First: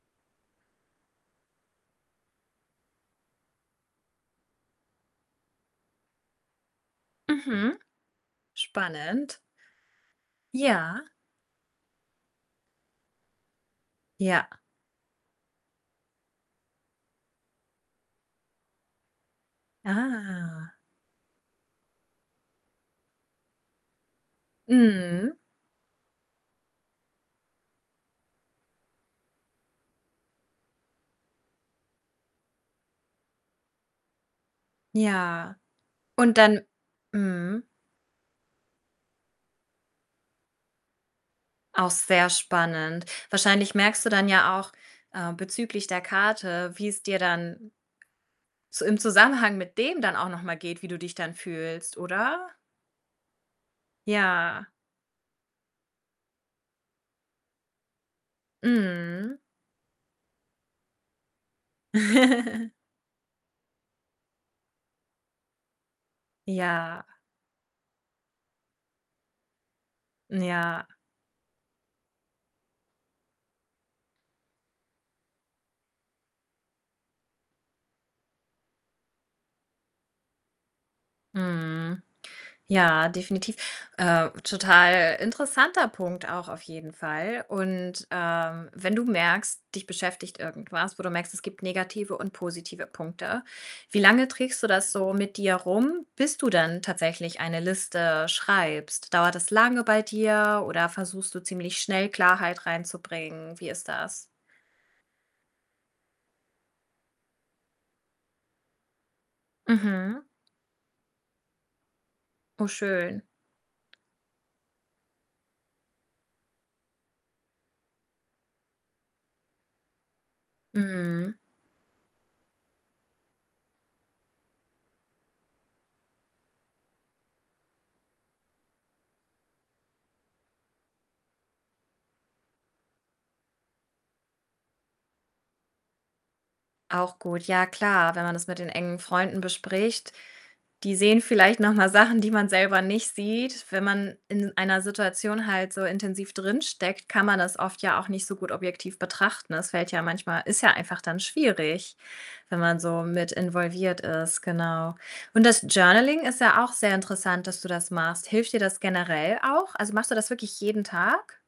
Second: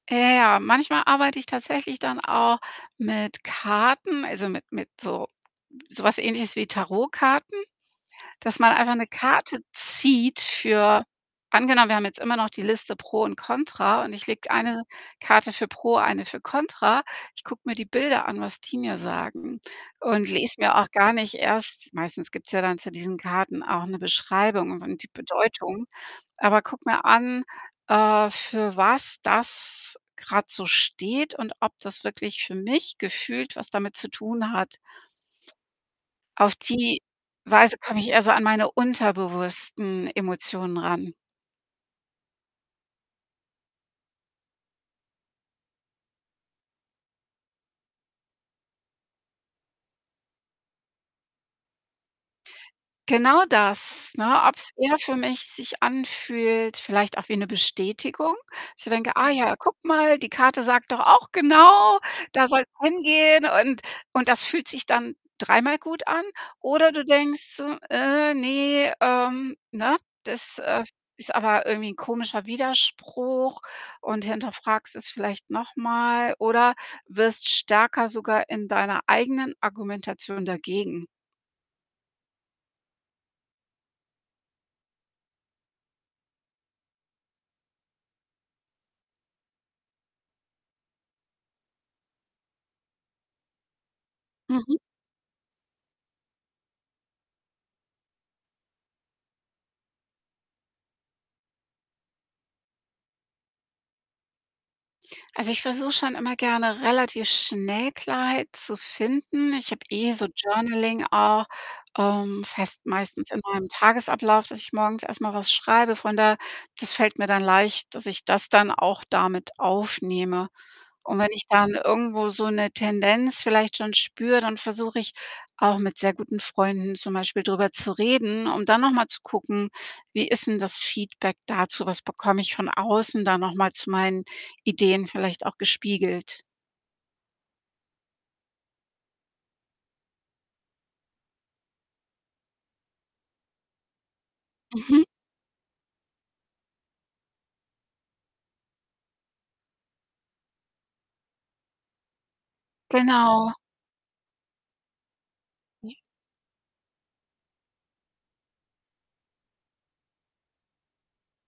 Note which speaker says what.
Speaker 1: Ja, ja, manchmal arbeite ich tatsächlich dann auch mit Karten, also, mit mit so so was ähnliches wie Tarotkarten,
Speaker 2: Mhm.
Speaker 1: dass man einfach 'ne
Speaker 2: Spannend.
Speaker 1: Karte zieht
Speaker 2: Ja.
Speaker 1: für angenommen, wir haben jetzt immer noch die Liste Pro und Kontra und ich
Speaker 2: Ja.
Speaker 1: lege 1 Karte für Pro, 1 für Kontra. Ich gucke mir die Bilder an, was die mir sagen und lese
Speaker 2: Ah.
Speaker 1: mir auch gar nicht erst meistens gibt's ja dann zu diesen Karten auch 'ne Beschreibung und und die
Speaker 2: Mhm.
Speaker 1: Bedeutung aber gucke mir an, äh, für was das grad so steht und ob das wirklich für mich gefühlt was damit zu tun hat.
Speaker 2: Ja, und
Speaker 1: Auf
Speaker 2: dann
Speaker 1: die
Speaker 2: mhm.
Speaker 1: Weise komme ich eher so an meine unterbewussten Emotionen ran.
Speaker 2: Auch sehr spannend. Wahrscheinlich merkst du dann ja auch, äh, bezüglich der Karte, wie es dir dann so im Zusammenhang mit dem dann auch noch mal geht, wie du dich dann fühlst, oder?
Speaker 1: Genau das, ne,
Speaker 2: Ja.
Speaker 1: ob's eher für mich sich anfühlt, vielleicht auch wie 'ne Bestätigung, dass ich so denke: „Ah
Speaker 2: Mhm.
Speaker 1: ja, gucke mal, die Karte sagt doch auch genau, da soll's hingehen.“ Und und das fühlt sich dann dreimal gut an. Oder du
Speaker 2: Ja.
Speaker 1: denkst so: „Äh, ne, ähm, ne? Das, äh,
Speaker 2: Ja.
Speaker 1: ist aber irgendwie 'n komischer Widerspruch.“, und hinterfragst es vielleicht noch mal oder wirst stärker sogar in deiner eigenen Argumentation dagegen.
Speaker 2: Mhm. Ja, definitiv. Äh, total interessanter Punkt auch auf jeden Fall. Und, ähm, wenn du merkst, dich beschäftigt irgendwas, wo du merkst, es gibt negative und positive Punkte, wie lange trägst du
Speaker 1: Mhm.
Speaker 2: das so mit dir rum, bis du dann tatsächlich eine Liste schreibst? Dauert das lange bei dir oder versuchst du ziemlich schnell Klarheit reinzubringen? Wie ist das?
Speaker 1: Also, ich versuche schon immer gerne, relativ schnell Klarheit zu finden. Ich habe eh
Speaker 2: Mhm.
Speaker 1: so Journaling auch, ähm,
Speaker 2: Oh
Speaker 1: fest
Speaker 2: schön.
Speaker 1: meistens in meinem Tagesablauf, dass ich morgens erst mal was schreibe. Von daher, das fällt mir dann leicht, dass ich das dann auch da mit aufnehme. Und wenn
Speaker 2: Mhm.
Speaker 1: ich dann irgendwo so 'ne Tendenz vielleicht schon spüre, dann versuche ich auch, mit sehr guten Freunden zum Beispiel drüber zu reden, um dann noch mal zu gucken, wie ist 'n das Feedback dazu? Was bekomme ich von außen da noch mal zu meinen Ideen vielleicht auch gespiegelt?
Speaker 2: Auch gut. Ja, klar, wenn man das mit den engen Freunden bespricht, die sehen vielleicht noch mal Sachen, die man selber nicht sieht. Wenn man in einer
Speaker 1: Mhm.
Speaker 2: Situation halt so intensiv drin steckt, kann man das oft ja auch nicht so gut objektiv betrachten. Das fällt ja manchmal ist ja einfach dann schwierig, wenn man so mit
Speaker 1: Genau.
Speaker 2: involviert ist, genau. Und das
Speaker 1: [unintelligible]
Speaker 2: Journaling ist ja auch sehr interessant, dass du das machst. Hilft dir das generell auch? Also, machst du das wirklich jeden Tag?